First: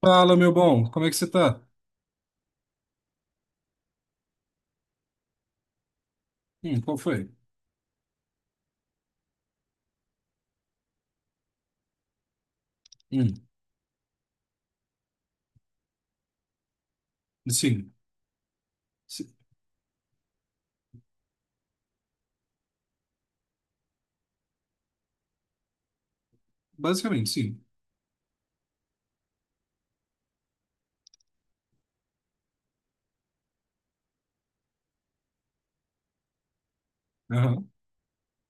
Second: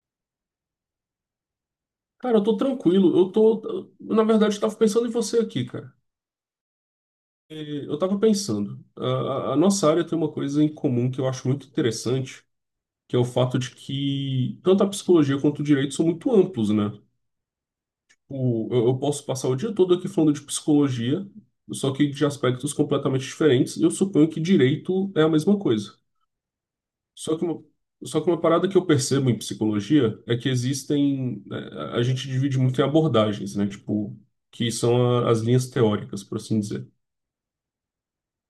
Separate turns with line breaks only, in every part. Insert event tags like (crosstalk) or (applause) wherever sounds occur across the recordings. Fala, meu bom, como é que você tá?
Cara, eu tô tranquilo. Eu tô. Na verdade, eu tava pensando em você aqui, cara.
Qual foi?
Eu tava pensando. A nossa área tem uma coisa em comum que eu acho muito interessante, que é o
Hum,
fato de que tanto a psicologia quanto o direito são muito amplos, né?
sim,
Eu posso
si-
passar o dia todo aqui falando de psicologia, só que de aspectos completamente diferentes, e eu suponho que direito é a mesma coisa.
basicamente,
Só que
sim.
uma, só que uma parada que eu percebo em psicologia é que A gente divide muito em abordagens, né? Tipo, que são as linhas teóricas, por assim dizer.
Aham,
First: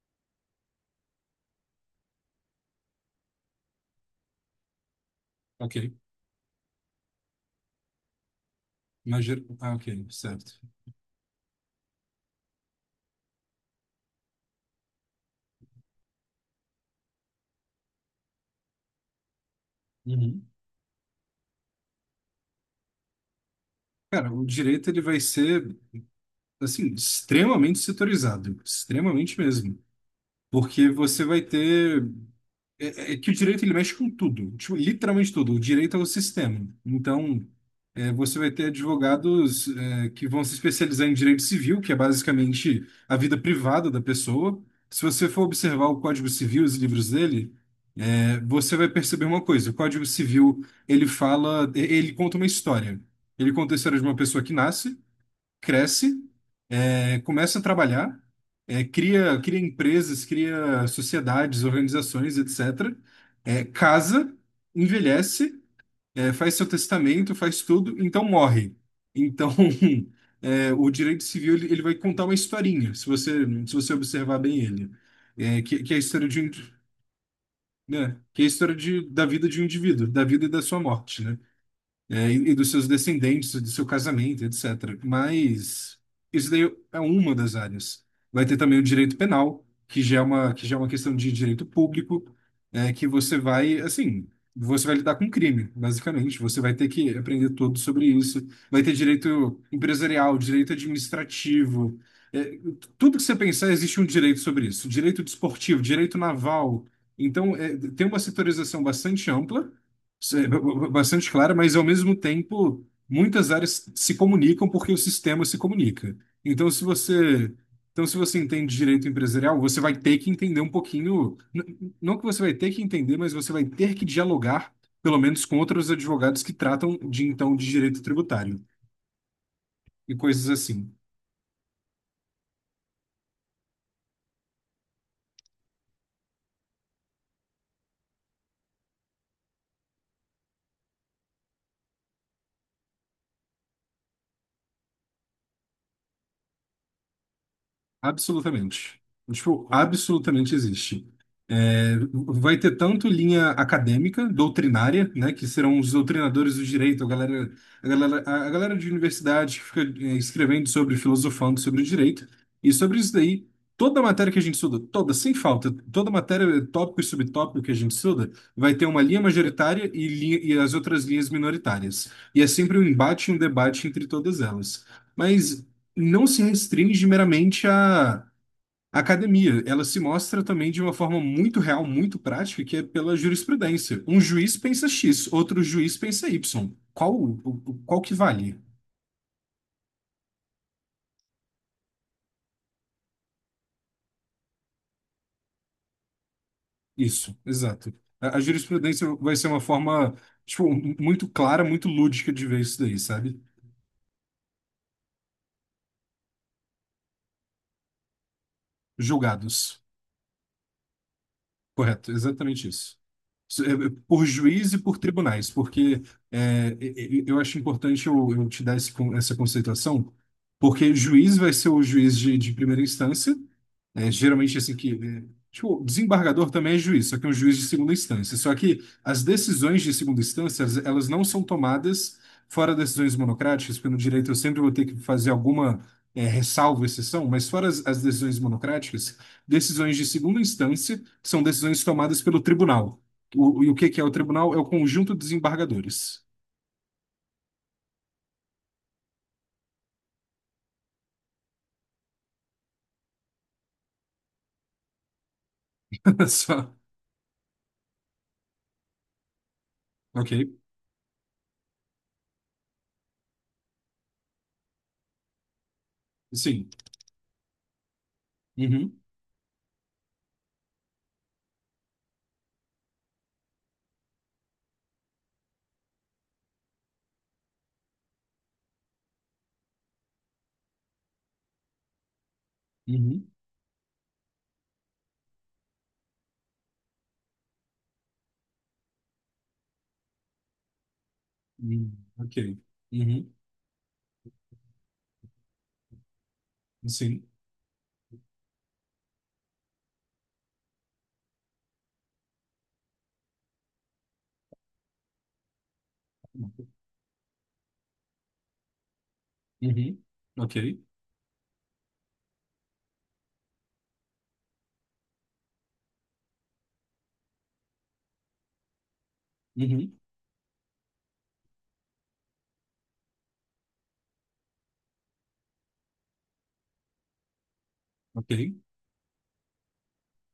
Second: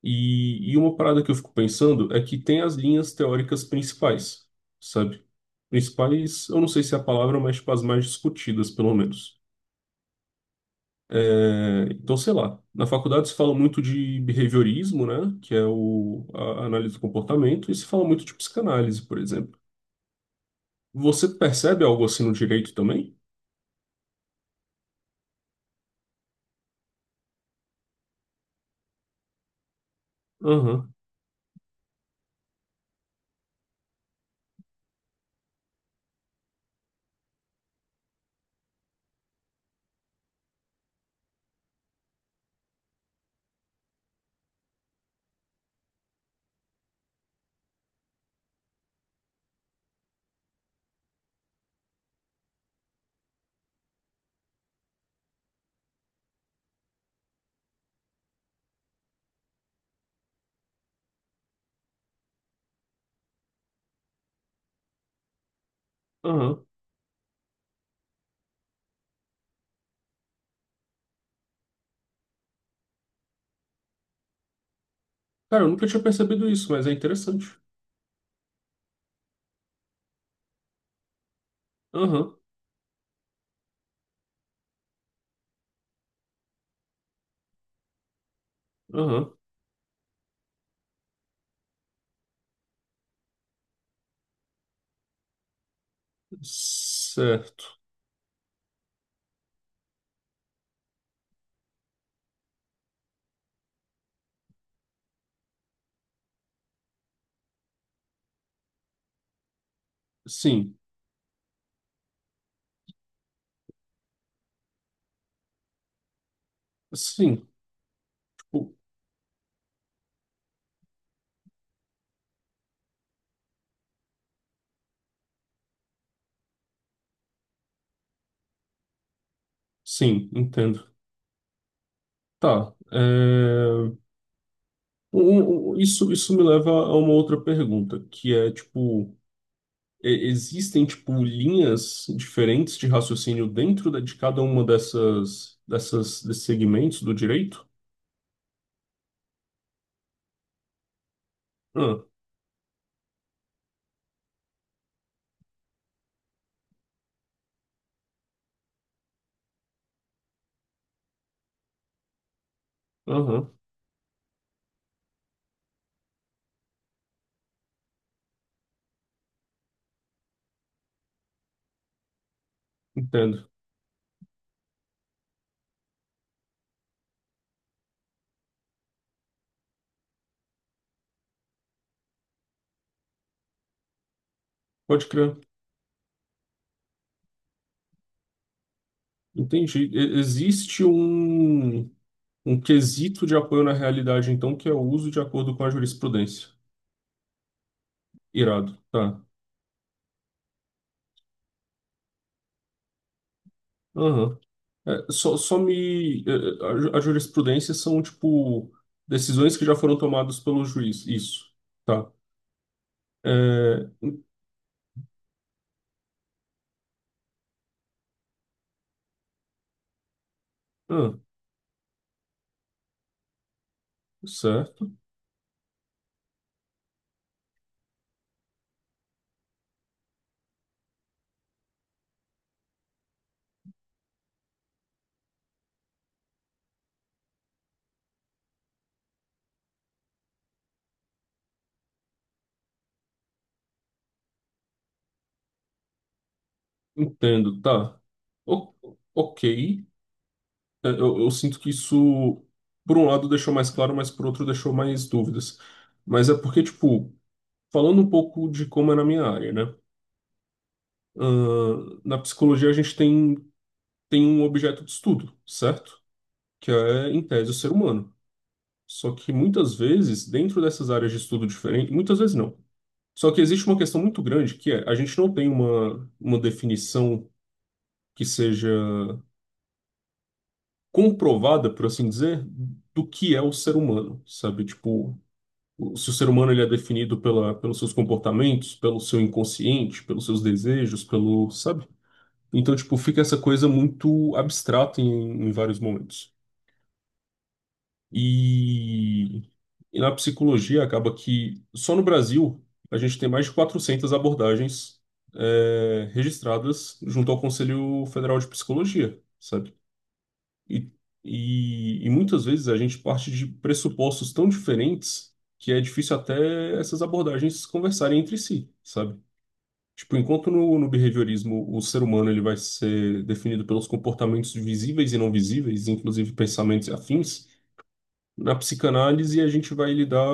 E uma parada que eu fico pensando é que tem as linhas teóricas principais, sabe?
ok.
Principais, eu não sei se é a palavra, mas tipo, as mais discutidas, pelo menos.
Imagina, ah, ok, certo.
Então, sei lá. Na faculdade se fala muito de behaviorismo, né? Que é o, a análise do comportamento, e se fala muito de psicanálise, por exemplo.
Uhum.
Você percebe algo assim no direito também?
Cara, o direito ele vai ser, assim, extremamente setorizado, extremamente mesmo, porque
Aham,
você vai ter. É, é que o direito ele mexe com tudo, tipo, literalmente tudo. O direito é o sistema. Então, você vai ter advogados, que vão se especializar em direito civil, que é basicamente a vida privada da pessoa. Se você for observar o Código Civil, os livros dele, você vai perceber uma coisa. O Código Civil, ele fala, ele conta uma história. Ele conta a história de uma pessoa que nasce, cresce, começa a trabalhar, cria empresas, cria sociedades, organizações, etc. Casa, envelhece, faz seu
aham.
testamento, faz tudo, então morre. Então, (laughs) o direito civil ele vai contar uma historinha, se você observar bem ele,
Cara, eu nunca
que é a
tinha
história de
percebido
um,
isso, mas é interessante.
né, que é a história de, da vida de um indivíduo, da vida e da sua morte, né?
Aham,
E dos seus descendentes, do seu casamento, etc. Mas isso daí é uma das áreas. Vai ter também o direito
aham.
penal, que já é uma questão de direito público, que você vai, assim, você vai lidar com crime, basicamente. Você vai ter que aprender
Certo.
tudo sobre isso. Vai ter direito empresarial, direito administrativo. É, tudo que você pensar, existe um direito sobre isso. Direito desportivo, direito naval. Então, é, tem uma setorização bastante ampla, sim,
Sim,
bastante clara, mas ao mesmo tempo, muitas áreas se comunicam porque o sistema se comunica. Então, se
sim,
você, então, se você entende
tipo,
direito empresarial, você vai ter que entender um pouquinho, não que você vai ter que entender, mas você vai ter que dialogar, pelo menos com outros advogados que tratam de então de direito tributário e
sim,
coisas
entendo.
assim.
Tá. Isso, isso me leva a uma outra pergunta, que é, tipo, existem, tipo, linhas diferentes de raciocínio dentro de cada uma dessas desses segmentos do direito?
Absolutamente. Tipo, absolutamente existe. É,
Ah,
vai ter tanto linha acadêmica, doutrinária, né, que serão os doutrinadores do direito, a galera, a galera de universidade que fica escrevendo sobre, filosofando sobre o direito, e sobre isso daí,
aham,
toda matéria que a gente estuda, toda, sem falta, toda matéria, tópico e subtópico que a gente estuda, vai ter uma linha majoritária e as outras linhas minoritárias. E é sempre um embate e um
entendo.
debate entre todas elas. Mas não se restringe meramente à academia, ela se mostra também de uma forma muito real, muito prática, que é pela jurisprudência. Um juiz pensa
Pode
X,
crer.
outro juiz pensa Y. Qual que vale?
Entendi. Existe um quesito de apoio na realidade, então, que é o uso de acordo com a jurisprudência.
Isso, exato. A
Irado,
jurisprudência
tá.
vai ser uma forma, tipo, muito clara, muito lúdica de ver isso daí, sabe?
Aham. É, só, só me. É, A, ju- a jurisprudência são, tipo, decisões que já
Julgados.
foram tomadas pelo juiz. Isso, tá.
Correto, exatamente isso.
É,
Por juiz e por tribunais, porque eu acho importante eu te dar essa conceituação, porque
ah,
juiz vai ser o juiz de primeira instância, né, geralmente assim que.
certo.
É, tipo, desembargador também é juiz, só que é um juiz de segunda instância. Só que as decisões de segunda instância, elas não são tomadas fora decisões monocráticas, porque no direito eu sempre vou ter que fazer alguma ressalva, exceção, mas fora as, as decisões monocráticas, decisões de segunda instância são decisões tomadas pelo tribunal. E o que que é o tribunal? É o conjunto de desembargadores.
Entendo, tá. O- ok. Eu sinto que isso, por um lado, deixou mais claro, mas por outro, deixou mais dúvidas.
(laughs)
Mas é porque,
Só.
tipo, falando um pouco de como é na minha área, né?
Ok.
Ah, na psicologia a gente tem um objeto de estudo, certo?
Sim.
Que é, em tese, o ser humano.
Uhum.
Só que muitas vezes, dentro dessas áreas de estudo diferentes, muitas vezes não. Só que existe uma questão muito grande que é, a gente não tem uma definição que seja comprovada, por assim dizer, do
Uhum.
que é o ser humano, sabe? Tipo, se o ser humano ele é definido pela, pelos seus comportamentos, pelo seu inconsciente, pelos seus desejos, pelo, sabe?
Uhum. Ok.
Então, tipo, fica
Uhum.
essa coisa muito abstrata em, em vários momentos.
Sim.
E, e na psicologia acaba que só no Brasil a gente tem mais de 400 abordagens registradas junto ao Conselho Federal de Psicologia, sabe?
Uhum. Ok.
E, e muitas vezes a gente parte de pressupostos tão diferentes que é difícil até essas abordagens conversarem entre si, sabe?
Uhum.
Tipo, enquanto no behaviorismo o ser humano ele vai ser definido pelos comportamentos visíveis e não visíveis, inclusive pensamentos e afins,
Ok.
na psicanálise a gente vai lidar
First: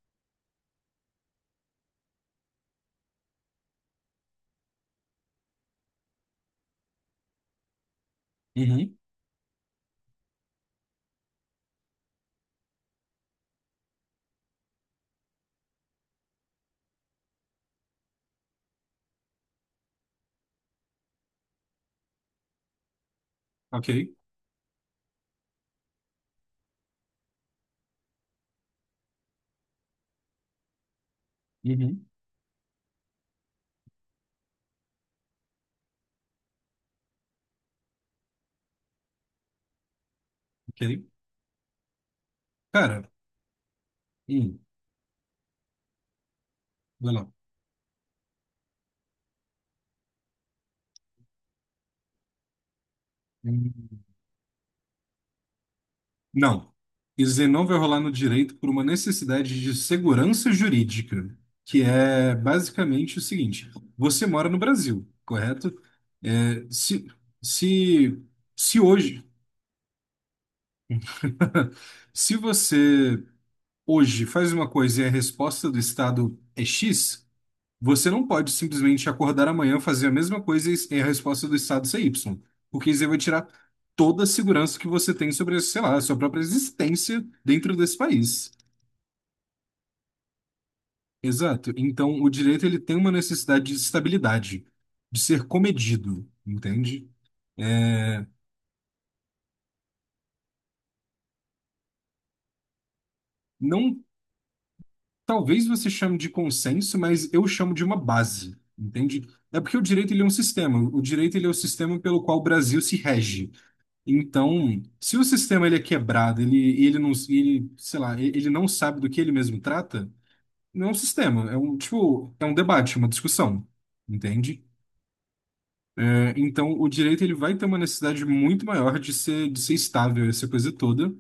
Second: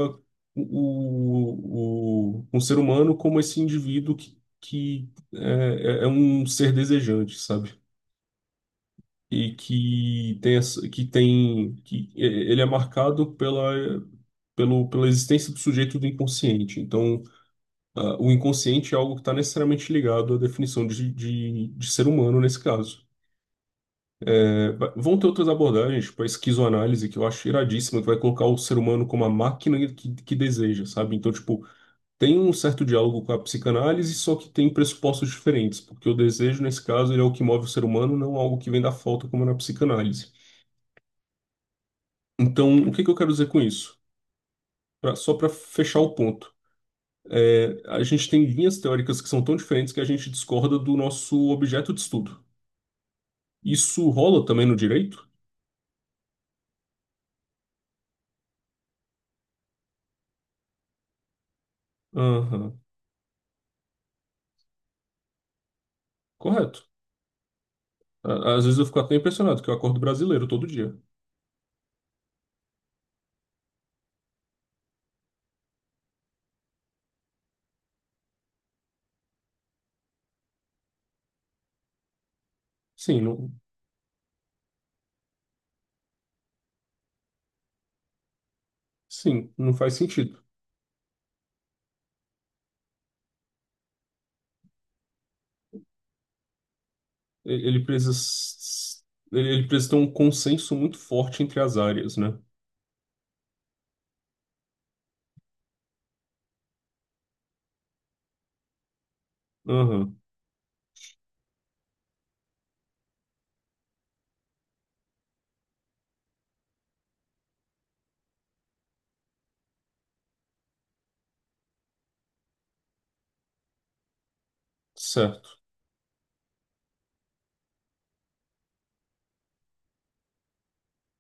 o, o, um ser humano como esse indivíduo que é um ser desejante, sabe?
Uhum.
E que tem, ele é marcado pela existência do sujeito do inconsciente. Então, o inconsciente é algo que está necessariamente ligado à definição de ser humano nesse caso.
Ok.
Vão ter outras abordagens, tipo a esquizoanálise, que eu acho iradíssima, que vai colocar o ser humano como a máquina que deseja, sabe? Então, tipo,
Uhum.
tem um certo diálogo com a psicanálise, só que tem pressupostos diferentes, porque o desejo, nesse caso, ele é o que move o ser humano, não algo que vem da falta, como na psicanálise.
Ok.
Então, o
Cara,
que que eu quero dizer com isso?
hum,
Só para fechar o ponto.
vai lá.
É, a gente tem linhas teóricas que são tão diferentes que a gente discorda do nosso objeto de estudo.
Hum.
Isso rola também no direito?
Não. Isenão vai rolar no direito por uma necessidade de segurança jurídica, que é
Aham,
basicamente o seguinte: você mora no Brasil, correto? É,
correto.
se, se,
Às vezes
Se
eu fico até
hoje,
impressionado que eu acordo brasileiro todo dia.
(laughs) se você hoje faz uma coisa e a resposta do Estado é X, você não pode simplesmente acordar amanhã, fazer a mesma coisa e a resposta do Estado ser Y, porque isso aí vai
Sim,
tirar
não,
toda a segurança que você tem sobre, sei lá, a sua própria existência dentro desse país.
sim, não faz sentido.
Exato. Então, o direito ele tem uma necessidade de estabilidade, de ser comedido, entende?
Ele
É,
precisa, ele ele precisa ter um consenso muito forte entre as áreas, né?
Não, talvez você chame de consenso, mas eu chamo de uma base, entende? É porque o direito
Aham,
ele é um sistema. O direito ele é o sistema pelo qual o Brasil se rege. Então, se o sistema ele é quebrado, ele ele não, ele, sei lá, ele não sabe do que ele mesmo trata, não é um sistema, é um tipo, é um debate, uma discussão, entende?
certo.
Então, o direito ele vai ter uma necessidade muito maior de ser estável, essa coisa toda,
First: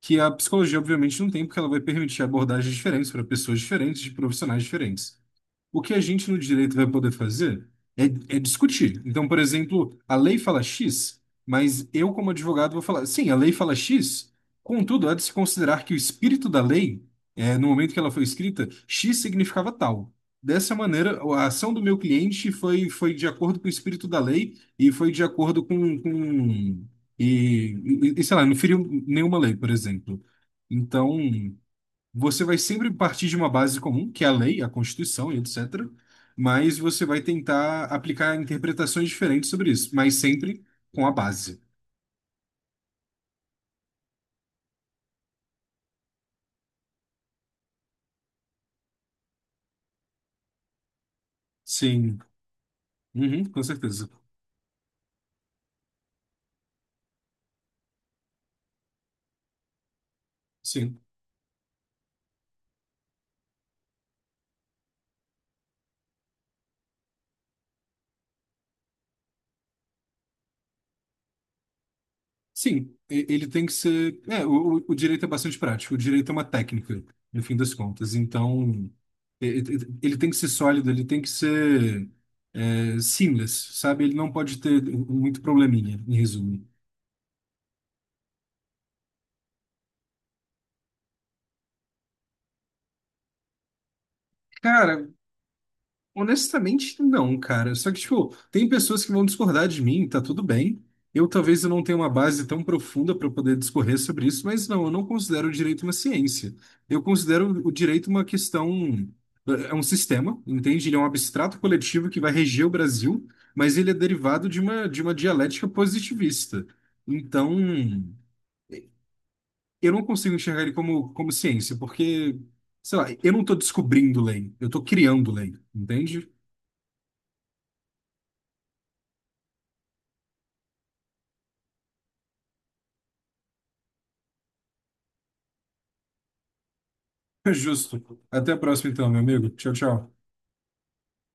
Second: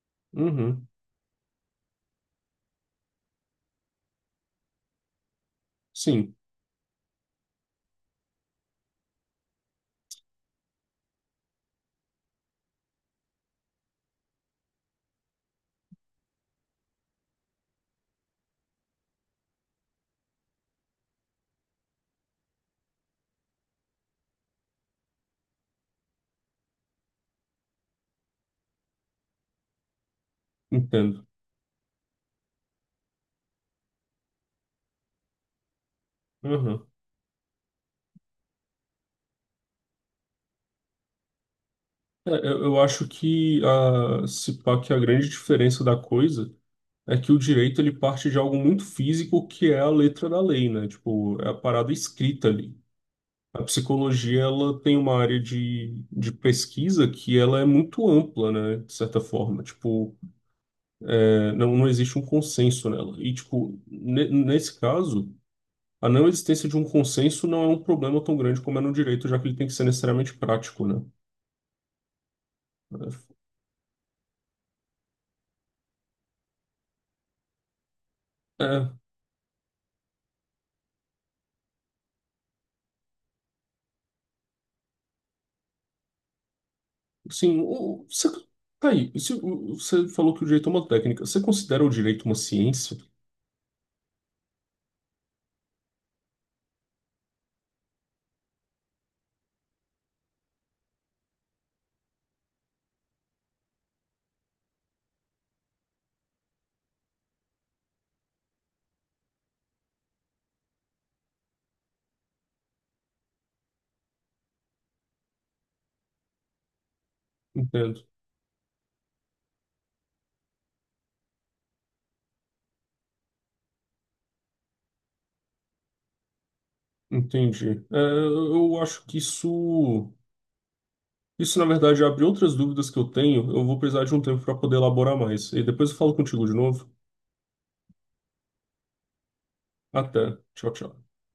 que a psicologia,
Uhum,
obviamente, não tem, porque ela vai permitir abordagens diferentes para pessoas diferentes, de profissionais diferentes. O que a gente
sim,
no direito vai poder fazer é, é discutir. Então, por exemplo, a lei fala X, mas eu, como advogado, vou falar, sim, a lei fala X, contudo, há de se considerar que o espírito da lei, no momento que ela foi escrita, X significava tal. Dessa maneira, a ação do meu cliente foi de acordo com o espírito da lei e foi de acordo com sei lá, não feriu nenhuma lei, por exemplo. Então.
entendo.
Você vai sempre partir de uma base comum, que é a lei, a Constituição e etc. Mas
Aham.
você vai tentar aplicar interpretações diferentes sobre isso, mas sempre com a base.
Eu acho que a, se pá, que a grande diferença da coisa é que o direito ele parte de algo muito físico que é a letra da lei, né? Tipo, é a parada
Sim,
escrita ali.
uhum,
A
com certeza.
psicologia ela tem uma área de pesquisa que ela é muito ampla, né, de certa forma. Tipo,
Sim,
é, não, não existe um consenso nela. E, tipo, nesse caso, a não existência de um consenso não é um problema tão grande como é no direito, já que ele tem que ser necessariamente prático, né?
Ele tem que ser. É, o o direito é bastante prático, o direito é uma técnica, no fim das contas.
É,
Então,
é,
ele tem que ser sólido, ele tem que ser seamless, sabe? Ele não pode ter muito probleminha, em resumo.
assim, o- você, tá aí, se, o- você falou que o direito é uma técnica. Você considera o direito uma ciência?
Cara, honestamente, não, cara. Só que, tipo, tem pessoas que vão discordar de mim, tá tudo bem. Eu talvez eu não tenha uma base tão profunda para poder discorrer sobre isso, mas não, eu não considero o direito uma ciência. Eu considero o direito uma questão, eh, é um sistema, entende? Ele é um abstrato coletivo que vai reger o Brasil, mas ele é derivado de uma dialética positivista. Então,
Entendo.
eu não consigo enxergar ele como, como ciência, porque, sei lá, eu não estou descobrindo lei, eu estou criando lei, entende?
Entendi. É, eu acho que isso. Isso, na verdade, abre outras dúvidas que eu tenho. Eu vou precisar de um tempo para poder elaborar mais. E depois eu falo contigo de novo.
(laughs) Justo. Até a próxima, então, meu amigo. Tchau, tchau.
Até. Tchau, tchau.